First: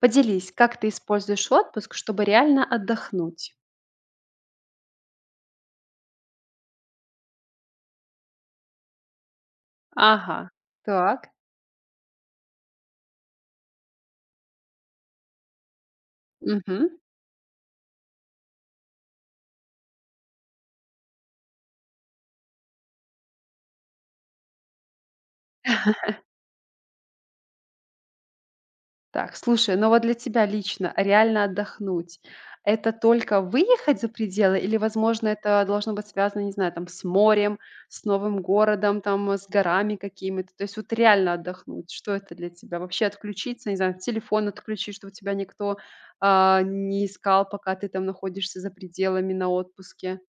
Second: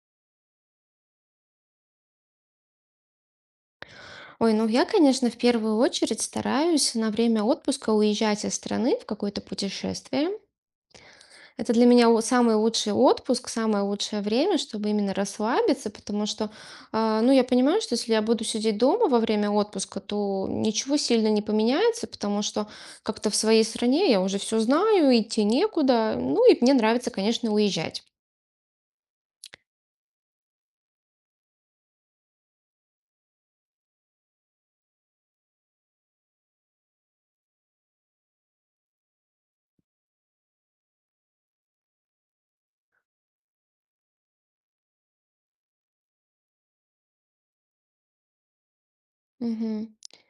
Поделись, как ты используешь отпуск, чтобы реально отдохнуть? Ой, ну я, конечно, в первую очередь стараюсь на время отпуска уезжать из страны в какое-то путешествие. Ага, так. Это для меня самый лучший отпуск, самое лучшее время, чтобы именно расслабиться, потому что, Мгм. Ну, я понимаю, что если я буду сидеть дома во время отпуска, то ничего сильно не поменяется, потому что как-то в своей стране я уже все знаю, идти некуда. Ну и мне нравится, конечно, уезжать. Так, слушай, ну вот для тебя лично реально отдохнуть — это только выехать за пределы или, возможно, это должно быть связано, не знаю, там, с морем, с новым городом, там, с горами какими-то? То есть вот реально отдохнуть, что это для тебя? Вообще отключиться, не знаю, телефон отключить, чтобы тебя никто, не искал, пока ты там находишься за пределами на Мгм. отпуске?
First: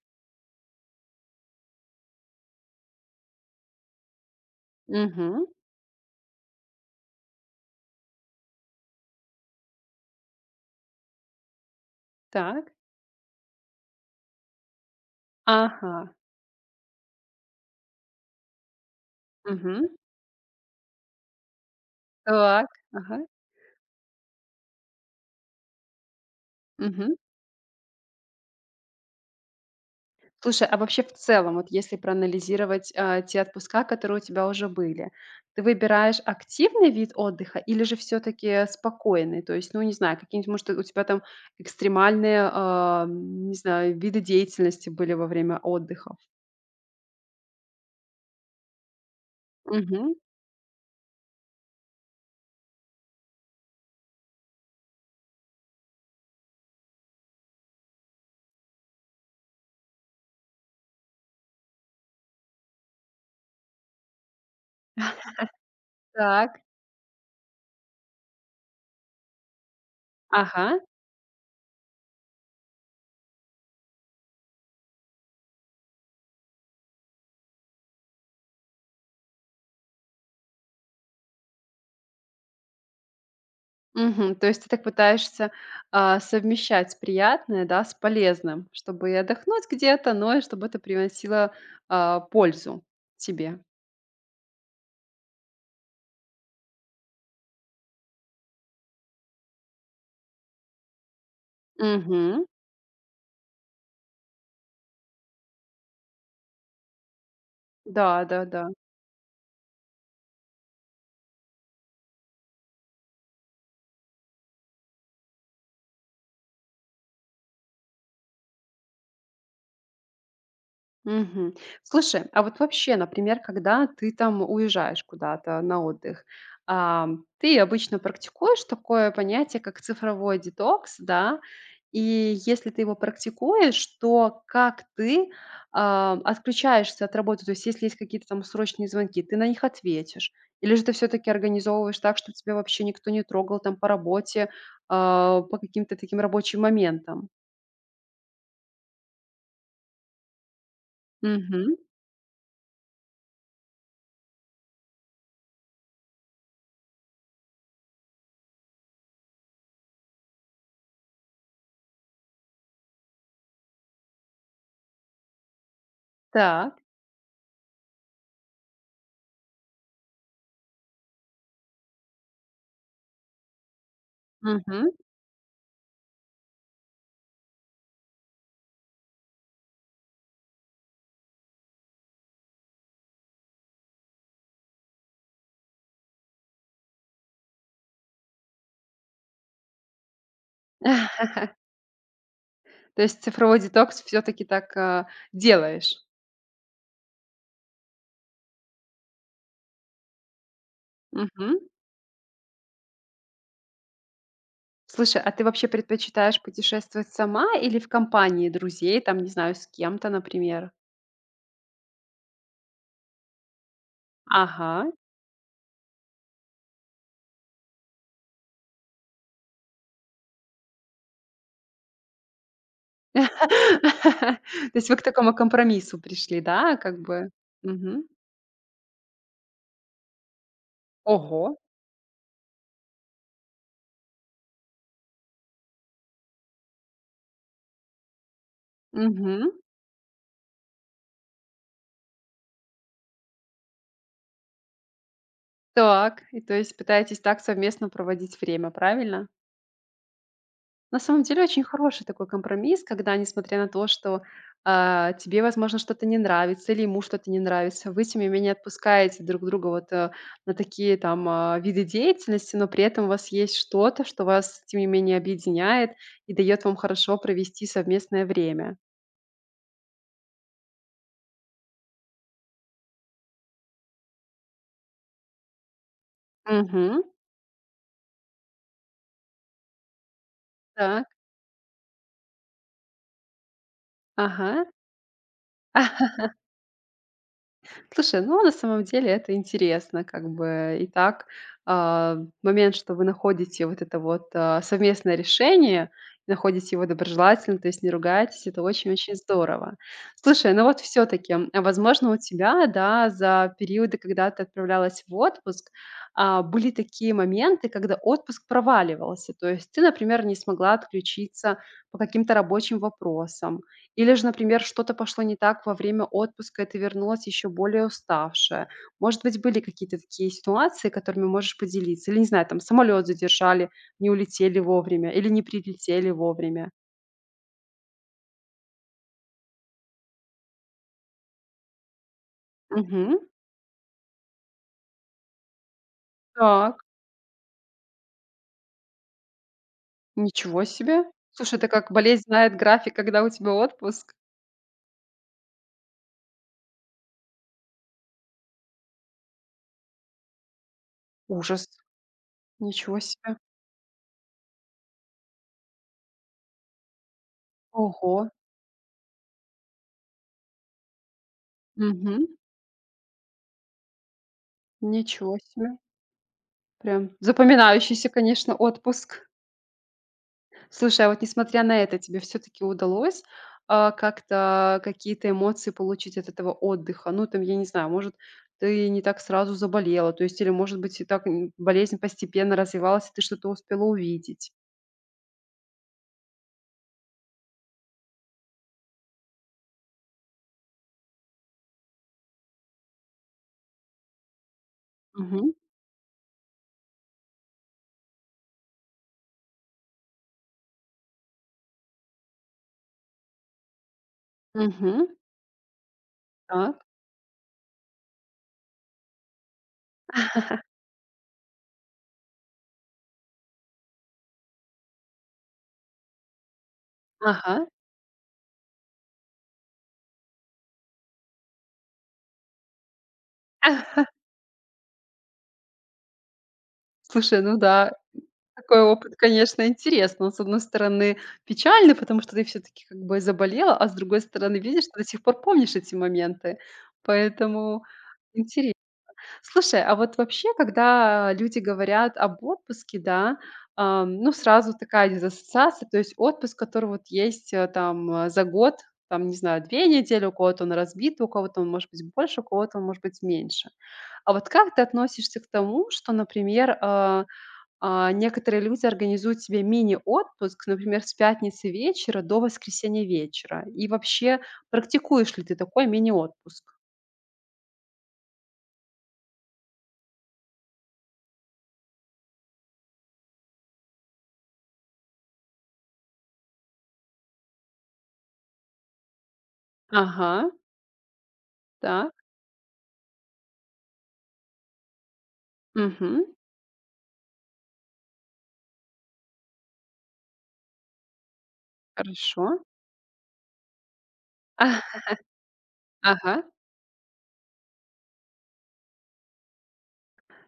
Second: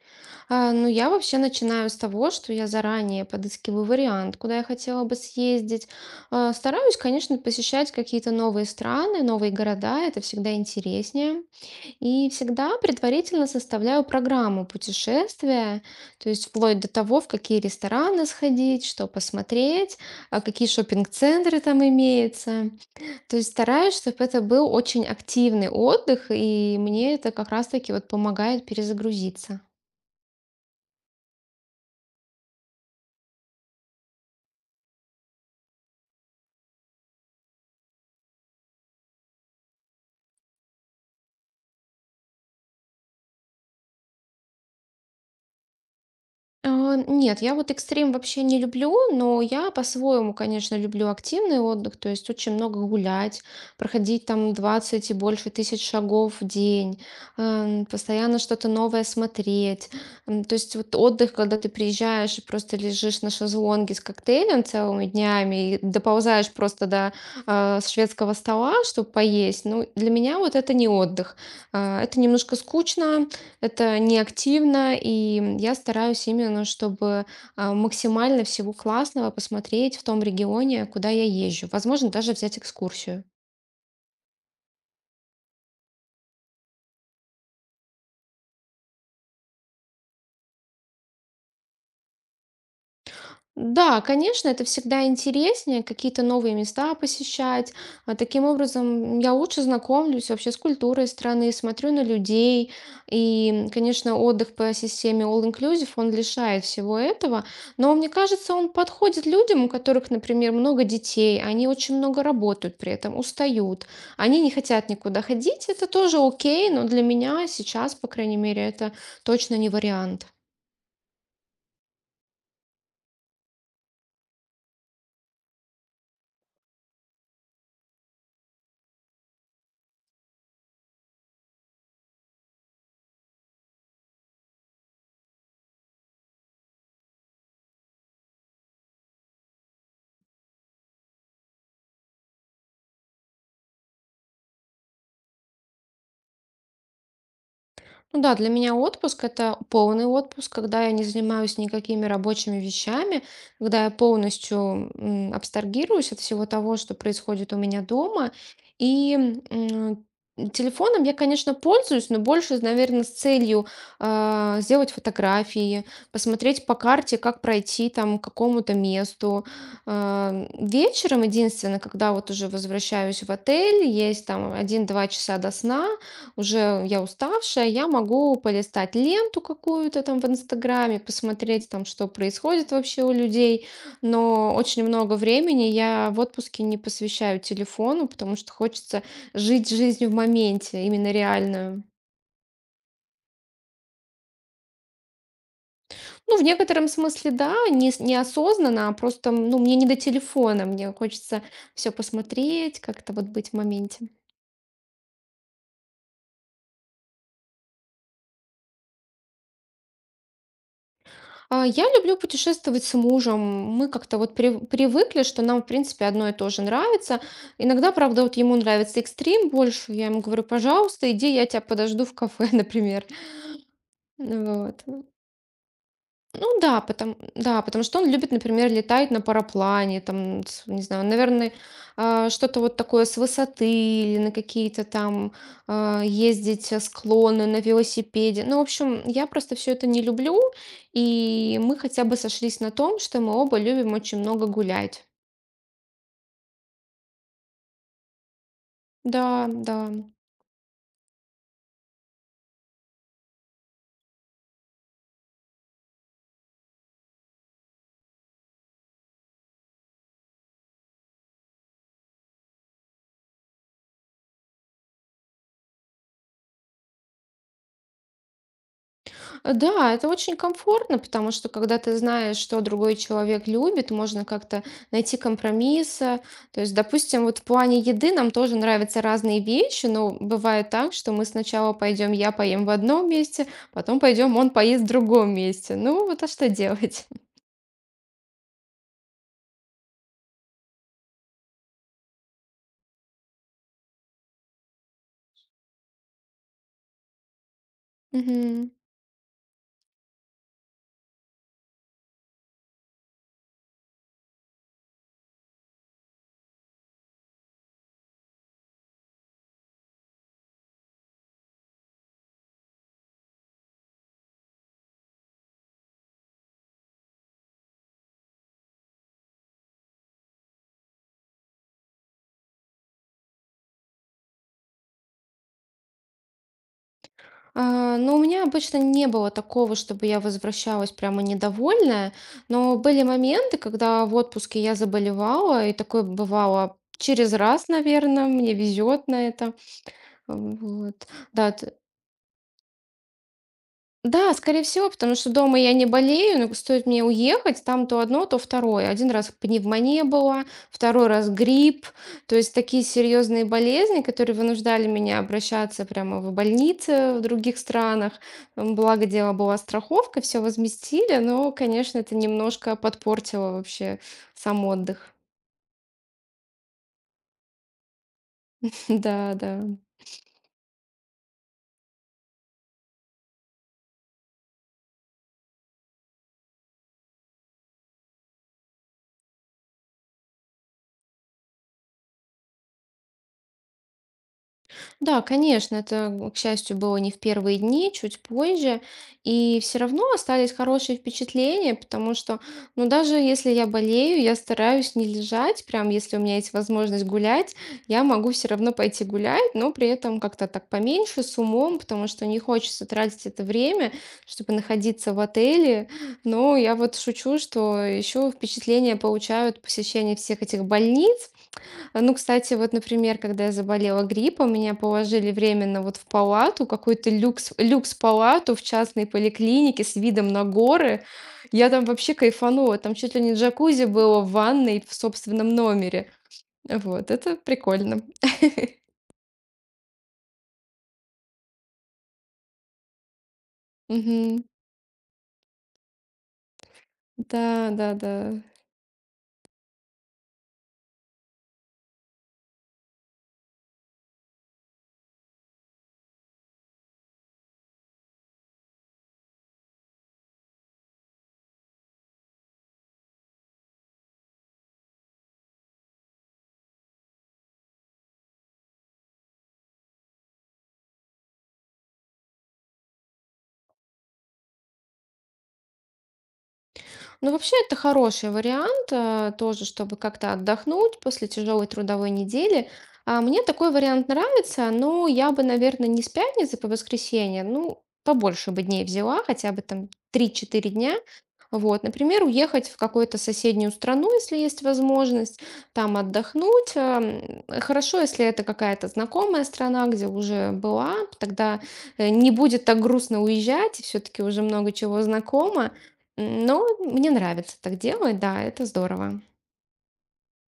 Ну, я вообще начинаю с того, что я заранее подыскиваю вариант, куда я хотела бы Угу. съездить. Стараюсь, конечно, посещать какие-то новые страны, новые города, это всегда интереснее. И Так. всегда предварительно составляю программу путешествия, Ага. то есть вплоть до того, в какие рестораны сходить, что Мгм. посмотреть, а какие шопинг-центры там имеются. Так. Ага. То есть стараюсь, чтобы это был очень активный отдых, и мне Мгм. это как раз-таки вот помогает перезагрузиться. Слушай, а вообще в целом, вот если проанализировать, те отпуска, которые у тебя уже были, ты выбираешь активный вид отдыха или же все таки спокойный? То есть, ну, не знаю, какие-нибудь, может, у тебя там экстремальные, не знаю, виды деятельности были во время отдыха? Нет, я вот экстрим вообще не люблю, но я Мгм. по-своему, конечно, люблю активный отдых, то есть очень много гулять, проходить там 20 и больше тысяч шагов в день, постоянно что-то новое смотреть. То есть вот отдых, когда ты приезжаешь и просто лежишь на шезлонге с коктейлем целыми днями и доползаешь Так. просто до шведского стола, чтобы поесть, ну, для меня вот Ага. это не отдых. Это немножко скучно, это неактивно, и я стараюсь именно, чтобы максимально всего классного посмотреть в том регионе, куда я езжу. Возможно, даже взять экскурсию. Мгм. То есть ты так пытаешься, совмещать приятное, да, с полезным, чтобы и отдохнуть где-то, но и чтобы это приносило, пользу тебе. Да, конечно, это всегда интереснее, какие-то новые места посещать. А таким образом, я лучше знакомлюсь вообще с культурой страны, смотрю на Мгм. людей. И, конечно, отдых по системе All Inclusive, он лишает всего этого. Но мне Да, кажется, да-да. он подходит людям, у которых, например, много детей, они очень много работают при этом, устают. Они не хотят никуда ходить, это тоже окей, но для меня сейчас, по крайней мере, это точно не вариант. Мгм. Слушай, а вот вообще, например, когда ты там уезжаешь куда-то на отдых, ты обычно практикуешь такое понятие, как цифровой детокс, да? И если ты его практикуешь, то как ты, отключаешься от работы? То есть если есть какие-то там срочные звонки, ты на них ответишь? Или же ты все таки организовываешь так, чтобы тебя вообще никто не трогал там по работе, по каким-то таким рабочим моментам? Ну да, для меня отпуск это полный отпуск, когда я не занимаюсь Мгм. никакими рабочими вещами, когда я полностью абстрагируюсь от всего того, что происходит у меня дома. И м, телефоном я, конечно, пользуюсь, но больше, наверное, с целью сделать фотографии, посмотреть по Так. карте, как пройти там к какому-то месту. Вечером единственное, когда вот уже возвращаюсь в отель, есть там Мгм. 1-2 часа до сна, уже я уставшая, я могу полистать ленту какую-то там в Инстаграме, посмотреть там, что происходит вообще у людей. Но очень много времени я в отпуске не посвящаю телефону, потому что хочется жить жизнью в моменте, именно реальную. То есть цифровой детокс все таки так, делаешь. Ну, в некотором смысле, да, не, неосознанно, а просто, ну, мне не до телефона, мне хочется Мгм. все посмотреть, как-то вот быть в моменте. Слушай, а ты вообще предпочитаешь путешествовать сама или в компании друзей, там, не знаю, с кем-то, например? Я люблю путешествовать с мужем. Мы как-то вот Ага. привыкли, что нам, в принципе, одно и то же нравится. Иногда, правда, вот ему нравится экстрим больше. Я ему говорю, пожалуйста, иди, я тебя подожду в кафе, например. То Вот. есть вы к такому компромиссу пришли, Ну да, да, как бы? Потому что Мгм. он любит, например, летать на параплане, там, не знаю, наверное, Ого. Что-то вот такое с высоты или на какие-то там ездить склоны на велосипеде. Ну, в общем, я Мгм. просто все это не люблю, и мы хотя бы сошлись на том, что мы оба любим очень много гулять. Так, и то есть пытаетесь так совместно проводить время, Да, правильно? да. На самом деле очень хороший такой компромисс, когда, несмотря на то, что, тебе, возможно, что-то не нравится или ему что-то не нравится, вы, тем не менее, отпускаете друг друга вот, на такие там, виды деятельности, но при этом у вас есть что-то, что вас, тем не менее, объединяет и дает вам хорошо провести совместное время. Да, это очень комфортно, потому что когда ты знаешь, что другой человек любит, можно как-то найти компромисса. То есть, Угу. допустим, вот в плане еды нам тоже нравятся разные вещи, но бывает так, Так. что мы сначала пойдем, я поем в одном месте, потом пойдем, он Ага. поест в другом месте. Ну, вот а что делать? Слушай, ну, на самом деле это интересно, как бы и так. А, момент, что вы находите вот это вот, совместное решение, находите его доброжелательно, то есть не ругаетесь, это Мгм. очень-очень здорово. Слушай, ну вот все таки возможно, у тебя, да, за периоды, когда ты отправлялась в отпуск, были такие моменты, когда отпуск проваливался. То есть ты, например, не смогла отключиться по каким-то рабочим вопросам или же, например, что-то пошло не так во время отпуска, и ты вернулась еще более уставшая. Может быть, были какие-то такие ситуации, которыми можешь поделиться? Или, не знаю, там самолет задержали, не улетели вовремя или не прилетели вовремя? Но у меня обычно не было такого, чтобы я возвращалась прямо недовольная, но были Мгм. моменты, когда в отпуске я заболевала, и такое бывало Так, через раз, наверное, мне везет на это. ничего себе. Вот. Да, Слушай, это как болезнь знает график, когда у тебя отпуск? да, скорее всего, потому что дома я не болею, но стоит мне уехать, там то одно, то второе. Один раз пневмония была, второй раз Ужас. грипп. То есть такие Ничего себе. серьезные болезни, которые вынуждали меня обращаться прямо в больницы в других странах. Ого. Благо дело была страховка, все возместили, но, конечно, это Мгм. немножко подпортило вообще сам отдых. Ничего себе. Прям запоминающийся, конечно, отпуск. Да, да. Слушай, а вот несмотря на это, тебе все таки удалось, как-то какие-то эмоции получить от этого отдыха? Ну, там, я не знаю, может, ты не так сразу заболела, то есть или, может быть, и так, болезнь постепенно развивалась, и ты что-то успела увидеть? Да, конечно, это, к счастью, было не в первые дни, чуть позже, и все равно остались хорошие впечатления, потому что, ну, даже если я болею, я стараюсь не Мгм. лежать, прям если у меня есть возможность гулять, я могу все равно пойти гулять, но при этом как-то так поменьше, с умом, потому что не хочется тратить это время, чтобы Мгм. находиться в отеле, но я Так. вот шучу, что еще впечатления получают посещение всех этих больниц, ну, кстати, вот, например, когда я заболела гриппом, меня положили временно вот в палату, какую-то люкс, Ага. люкс-палату в частной поликлинике с видом на горы. Я там вообще кайфанула. Там чуть ли не джакузи было в ванной в собственном номере. Вот, это Слушай, ну да, прикольно. такой опыт, конечно, интересный. Он, с одной стороны, печальный, потому что ты все таки как бы заболела, а с другой Мгм. стороны, видишь, ты до сих пор помнишь эти моменты. Да, Поэтому да, да. интересно. Слушай, а вот вообще, когда люди говорят об отпуске, да, ну, сразу такая дезассоциация, то есть отпуск, который вот есть, там, за год, там, не знаю, 2 недели, у кого-то он разбит, у кого-то он может быть больше, у кого-то он может быть меньше. А вот как ты относишься к тому, что, например, некоторые люди организуют себе мини-отпуск, например, с пятницы вечера до воскресенья вечера? И вообще, практикуешь ли ты такой мини-отпуск? Ну, вообще, это хороший вариант, тоже, чтобы как-то отдохнуть после тяжелой трудовой недели. Мне такой вариант нравится, но я бы, наверное, не с пятницы по воскресенье, ну, побольше бы дней взяла, хотя бы там Ага, три-четыре дня, вот, так. например, уехать в какую-то соседнюю страну, если есть возможность, там отдохнуть. Хорошо, если это какая-то знакомая страна, где уже была, тогда не Хорошо. будет так грустно уезжать, и все-таки уже много А, чего знакомо. Ага. Но мне нравится так делать, да, это здорово.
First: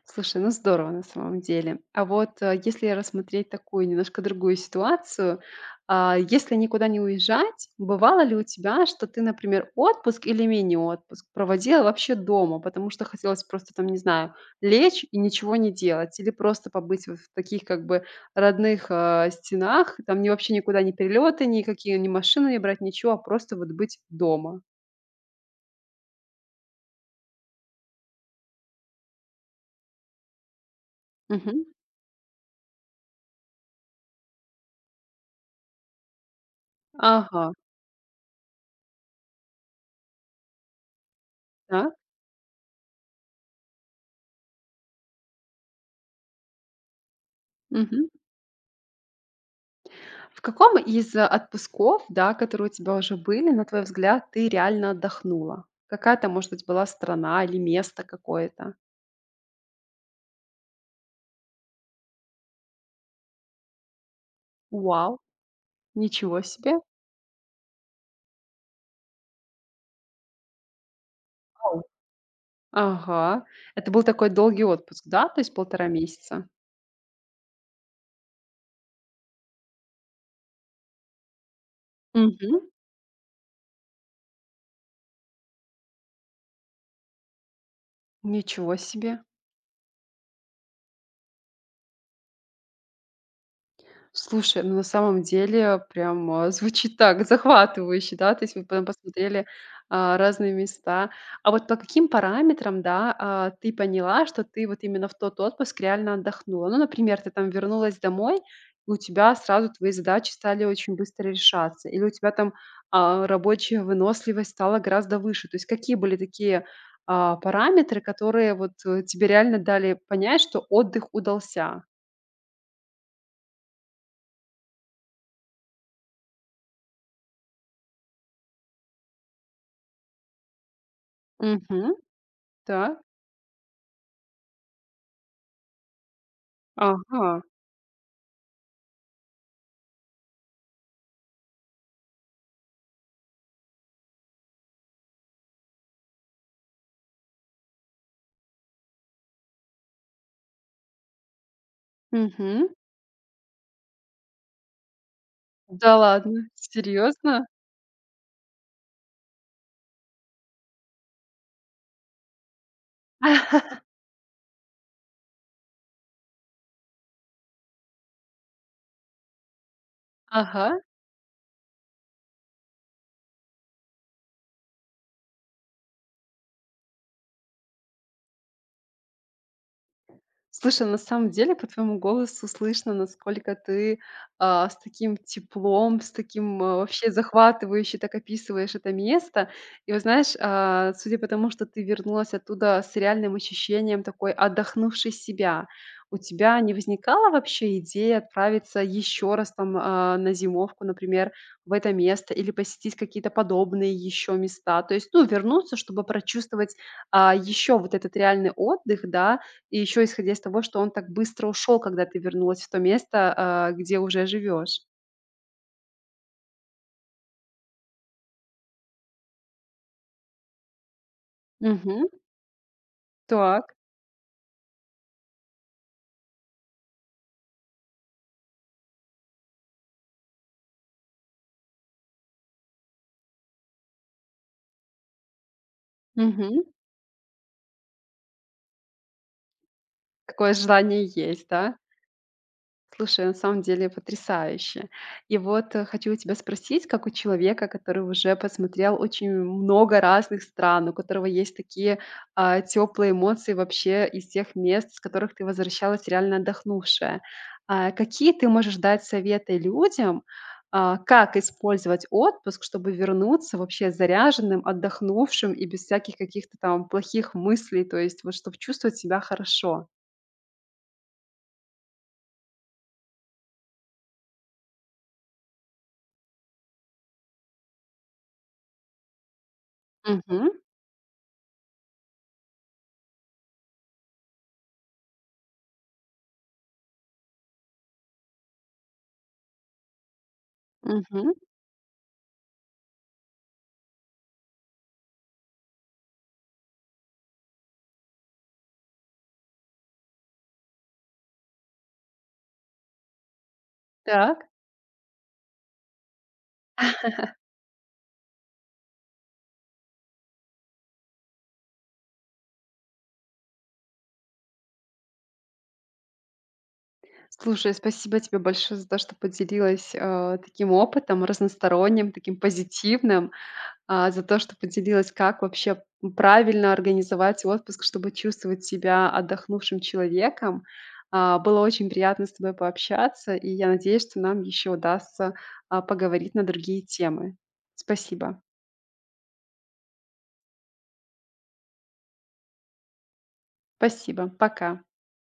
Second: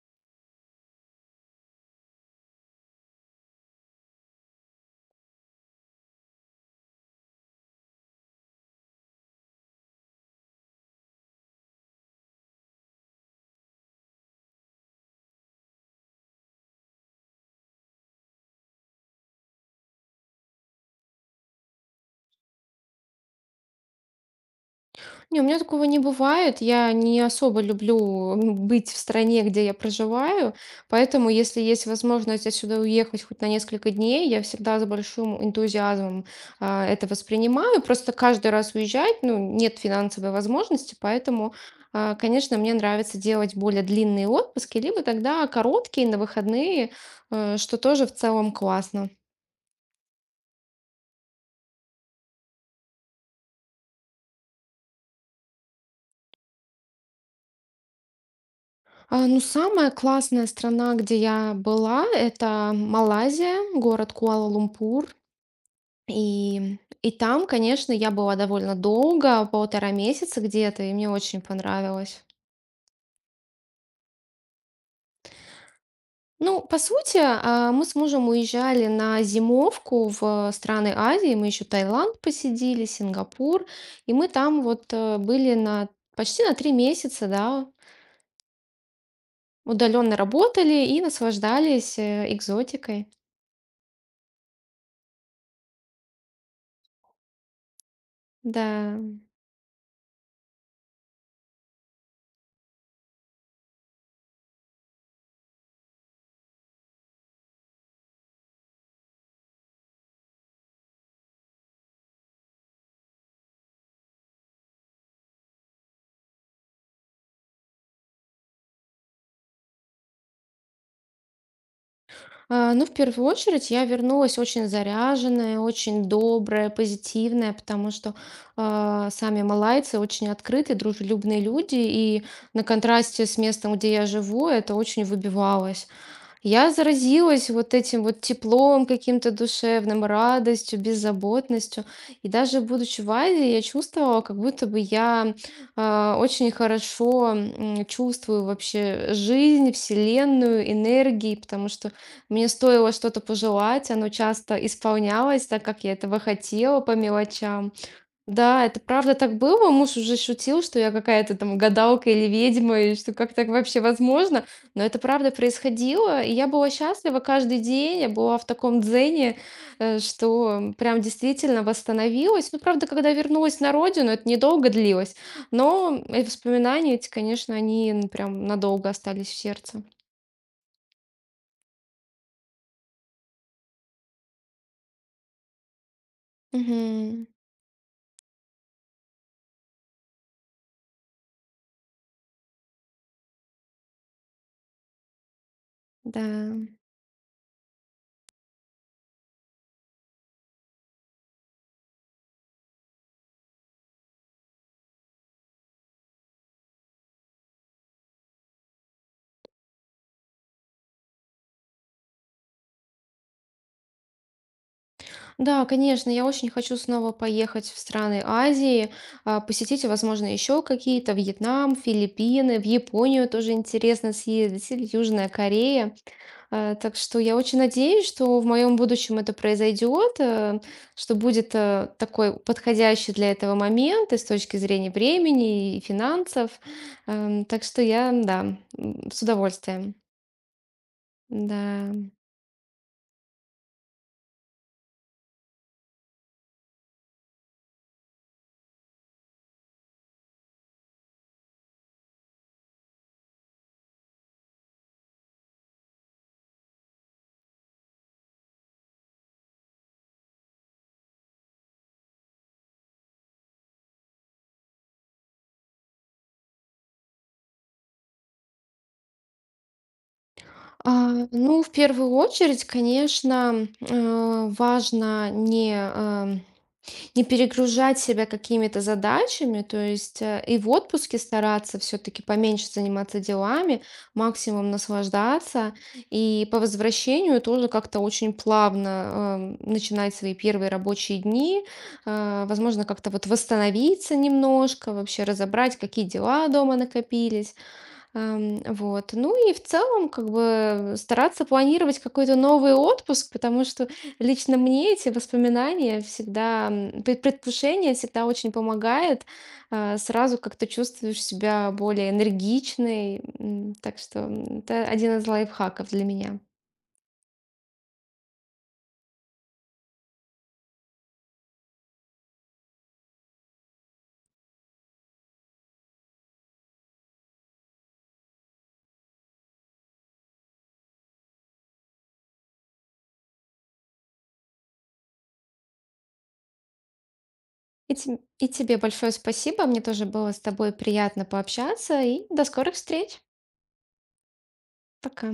Слушай, ну здорово на самом деле. А вот, если рассмотреть такую немножко другую ситуацию, если никуда не уезжать, бывало ли у тебя, что ты, например, отпуск или мини-отпуск проводила вообще дома, потому что хотелось просто там, не знаю, лечь и ничего не делать, или просто побыть вот в таких как бы родных, стенах, там ни вообще никуда не перелеты никакие, ни машины не брать, ничего, а просто вот быть дома? Не, у меня такого не бывает. Я не особо люблю быть в стране, где я проживаю, поэтому, если Мгм. есть возможность отсюда уехать хоть на несколько дней, я всегда с большим энтузиазмом это Ага. воспринимаю. Просто каждый раз уезжать, ну, нет финансовой возможности, поэтому, Так. Конечно, мне нравится делать более длинные отпуски, либо тогда короткие на выходные, что тоже в целом классно. В каком из отпусков, да, которые у тебя уже были, на твой взгляд, ты реально отдохнула? Какая-то, может быть, была страна или место какое-то? Ну, самая классная страна, где я была, это Малайзия, город Куала-Лумпур. Вау, ничего И, себе. и там, конечно, я была довольно долго, 1,5 месяца где-то, и мне очень Вау. понравилось. Ага. Это был такой долгий отпуск, да? То есть полтора месяца? Ну, по сути, мы с мужем уезжали на зимовку в страны Азии. Мы еще Таиланд Мгм. посидели, Сингапур. И мы там вот были на почти на 3 месяца, да, Ничего себе. удаленно работали и наслаждались экзотикой. Слушай, ну, на самом деле прям, звучит так захватывающе, да. То есть вы потом Да. посмотрели, разные места. А вот по каким параметрам, да, ты поняла, что ты вот именно в тот отпуск реально отдохнула? Ну, например, ты там вернулась домой, и у тебя сразу твои задачи стали очень быстро решаться, или у тебя там, рабочая выносливость стала гораздо выше. То есть какие были такие, параметры, которые вот, тебе реально дали понять, что отдых удался? Ну, в первую очередь, я вернулась очень заряженная, очень добрая, позитивная, потому что сами малайцы очень открытые, дружелюбные люди, Угу, и на да. контрасте с местом, где я живу, это очень выбивалось. Я Ага. заразилась вот этим вот теплом каким-то душевным, радостью, беззаботностью. И даже будучи в Азии, я чувствовала, как будто бы я очень хорошо чувствую вообще жизнь, вселенную, энергии, потому что мне Мгм. стоило что-то пожелать, оно часто исполнялось так, как я Да этого ладно? хотела по Серьезно? мелочам. Да, это правда так было. Муж уже шутил, что я какая-то там гадалка или ведьма, и что как так вообще возможно. Но это правда происходило, и я была счастлива каждый день. Я была в таком дзене, Ага. что прям действительно восстановилась. Ну, правда, когда вернулась на родину, это недолго длилось. Но эти воспоминания эти, конечно, они прям надолго остались в сердце. Слушай, на самом деле по твоему голосу слышно, насколько ты, с таким теплом, с таким, вообще Мгм. захватывающе так описываешь это место. И вот знаешь, судя по тому, что ты вернулась оттуда с реальным ощущением такой отдохнувшей себя, у тебя Да. не возникала вообще идея отправиться еще раз там, на зимовку, например, в это место или посетить какие-то подобные еще места? То есть, ну, вернуться, чтобы прочувствовать, еще вот этот реальный отдых, да, и еще исходя из того, что он так быстро ушел, когда ты вернулась в то место, где уже живешь. Да, конечно, я очень хочу снова поехать в страны Азии, посетить, возможно, еще какие-то Вьетнам, Мгм. Филиппины, в Японию тоже Так. интересно съездить, или Южная Корея. Так что я очень надеюсь, что в моем будущем это произойдет, что будет такой подходящий для этого момент и с точки зрения времени и финансов. Мгм. Так что я, да, с удовольствием. Такое желание есть, да? Да. Слушай, на самом деле потрясающе. И вот, хочу у тебя спросить, как у человека, который уже посмотрел очень много разных стран, у которого есть такие, теплые эмоции вообще из тех мест, с которых ты возвращалась реально отдохнувшая. Какие ты можешь дать советы людям, как использовать отпуск, чтобы вернуться вообще заряженным, отдохнувшим и без всяких каких-то там плохих мыслей, то есть вот чтобы чувствовать себя хорошо? Ну, в первую очередь, конечно, важно не перегружать себя какими-то задачами, то есть Угу, и в отпуске стараться все-таки поменьше заниматься делами, максимум наслаждаться, и по возвращению тоже как-то очень плавно начинать свои первые рабочие угу. дни, возможно, как-то вот восстановиться немножко, вообще разобрать, какие дела дома накопились. Вот. Ну и в целом, как бы, стараться планировать какой-то новый отпуск, потому что Так. лично мне эти воспоминания всегда, предвкушение всегда очень помогает. Сразу как-то чувствуешь себя более энергичной. Так что это один из лайфхаков для меня. Слушай, спасибо тебе большое за то, что поделилась, таким опытом разносторонним, таким позитивным, за то, что поделилась, как вообще, правильно организовать отпуск, чтобы чувствовать себя отдохнувшим человеком. Было очень приятно с тобой пообщаться, и я надеюсь, что нам еще удастся, поговорить на другие темы. И, тем- Спасибо. и тебе большое спасибо. Мне тоже было с тобой приятно пообщаться. И до скорых встреч. Спасибо. Пока. Пока.